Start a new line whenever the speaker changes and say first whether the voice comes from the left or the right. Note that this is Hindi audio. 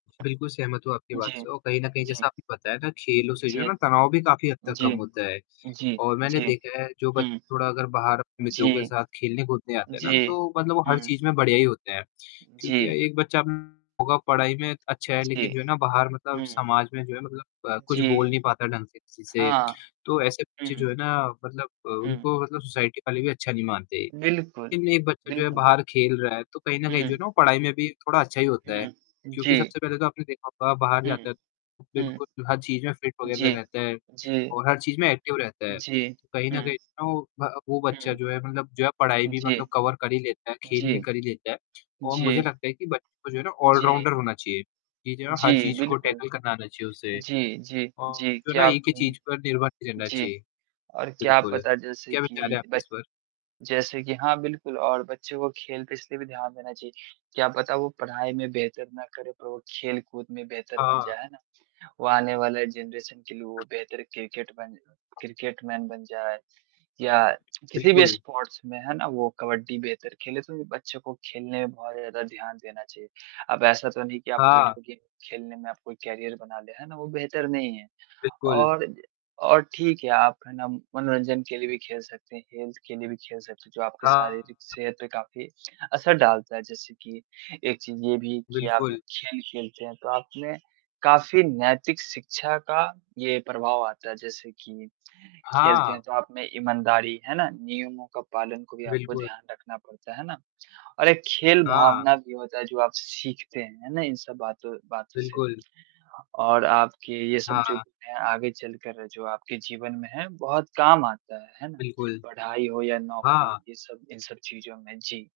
left: बिल्कुल सहमत हूँ आपकी बात
right: जी,
left: से और कहीं न कहीं
right: जी।
left: जैसा आपको पता है ना, खेलों से जो है
right: जी,
left: ना तनाव भी काफ़ी हद तक कम
right: जी,
left: होता है
right: जी,
left: और मैंने
right: जी।
left: देखा है जो
right: हुँ।
left: बच्चे थोड़ा अगर बाहर मित्रों के
right: जी,
left: साथ खेलने-कूदने आते हैं ना,
right: जी।
left: तो मतलब वो हर
right: हुँ।
left: चीज़ में बढ़िया ही होते हैं।
right: उ,
left: क्योंकि
right: जी।
left: एक बच्चा होगा पढ़ाई में अच्छा है
right: जी।
left: लेकिन जो है ना बाहर मतलब
right: हुँ।
left: समाज में जो है मतलब अ, कुछ बोल
right: जी।
left: नहीं पाता ढंग से किसी से।
right: हाँ।
left: तो ऐसे बच्चे
right: हुँ।
left: जो है ना मतलब
right: हुँ।
left: उनको मतलब सोसाइटी वाले भी अच्छा नहीं मानते।
right: बिल्कुल,
left: लेकिन एक बच्चा जो है
right: बिल्कुल।
left: बाहर खेल रहा है, तो कहीं न कहीं जो है
right: हुँ।
left: ना, पढ़ाई में भी थोड़ा अच्छा ही होता है।
right: हुँ,
left: क्योंकि
right: जी।
left: सबसे पहले तो आपने देखा होगा बाहर
right: हुँ,
left: जाता है, तो
right: हुँ।
left: बिल्कुल हर चीज़ में फिट वग़ैरह
right: जी,
left: रहता है
right: जी,
left: और हर चीज़ में एक्टिव रहता है।
right: जी,
left: कहीं न
right: हुँ।
left: कहीं वो भ वो बच्चा
right: हुँ।
left: जो है मतलब जो है, पढ़ाई भी
right: जी,
left: मतलब कवर कर ही लेता है, खेल भी
right: जी,
left: कर ही लेता है और मुझे
right: जी।
left: लगता है कि बच्चों को जो है ना
right: जी।
left: ऑल-राउंडर होना चाहिए कि जो है ना हर
right: जी,
left: चीज़ को
right: बिल्कुल,
left: टैकल करना आना चाहिए उसे
right: जी, जी,
left: और
right: जी।
left: जो है ना,
right: क्या
left: एक ही
right: हूँ,
left: चीज़ पर निर्भर नहीं रहना
right: जी।
left: चाहिए।
right: और क्या
left: बिल्कुल,
right: पता जैसे
left: क्या विचार है
right: कि
left: आपके
right: ब
left: इस पर?
right: जैसे कि हाँ बिल्कुल और बच्चों को खेल पे इसलिए भी ध्यान देना चाहिए। क्या पता वो पढ़ाई में बेहतर ना करे पर वो खेल कूद में बेहतर बन
left: हाँ।
right: जाएँ है ना। वो आने वाले जनरेशन के लिए वो बेहतर, क्रिकेटमैन क्रिकेटमैन बन जाए या किसी भी
left: बिल्कुल।
right: स्पोर्ट्स में है ना, वो कबड्डी बेहतर खेले तो भी बच्चों को खेलने में बहुत ज़्यादा ध्यान देना चाहिए। अब ऐसा तो नहीं कि आप
left: हाँ।
right: वीडियो गेम खेलने में आप कोई करियर बना ले है ना, वो बेहतर नहीं है।
left: बिल्कुल।
right: और, और ठीक है आप है ना, मनोरंजन के लिए भी खेल सकते हैं, हेल्थ के लिए भी खेल सकते हैं। जो आपके
left: बिल्कुल।
right: शारीरिक सेहत पे काफ़ी असर डालता है। जैसे कि एक चीज ये भी कि आप
left: बिल्कुल।
right: खेल-खेलते हैं, तो आपने काफ़ी नैतिक शिक्षा का ये प्रभाव आता है। जैसे कि खेलते हैं,
left: हाँ।
right: तो आप में ईमानदारी है ना नियमों का पालन को भी आपको
left: बिल्कुल।
right: ध्यान रखना पड़ता है ना? और एक खेल
left: हाँ।
right: भावना भी होता है, जो आप सीखते हैं है ना, इन सब बातों बातों से।
left: बिल्कुल।
right: और आपके ये सब जो
left: हाँ।
right: आगे चलकर जो आपके जीवन में है बहुत काम आता है, है ना।
left: बिल्कुल।
right: पढ़ाई हो या नौकरी
left: हाँ।
right: ये सब इन सब चीज़ों में जी।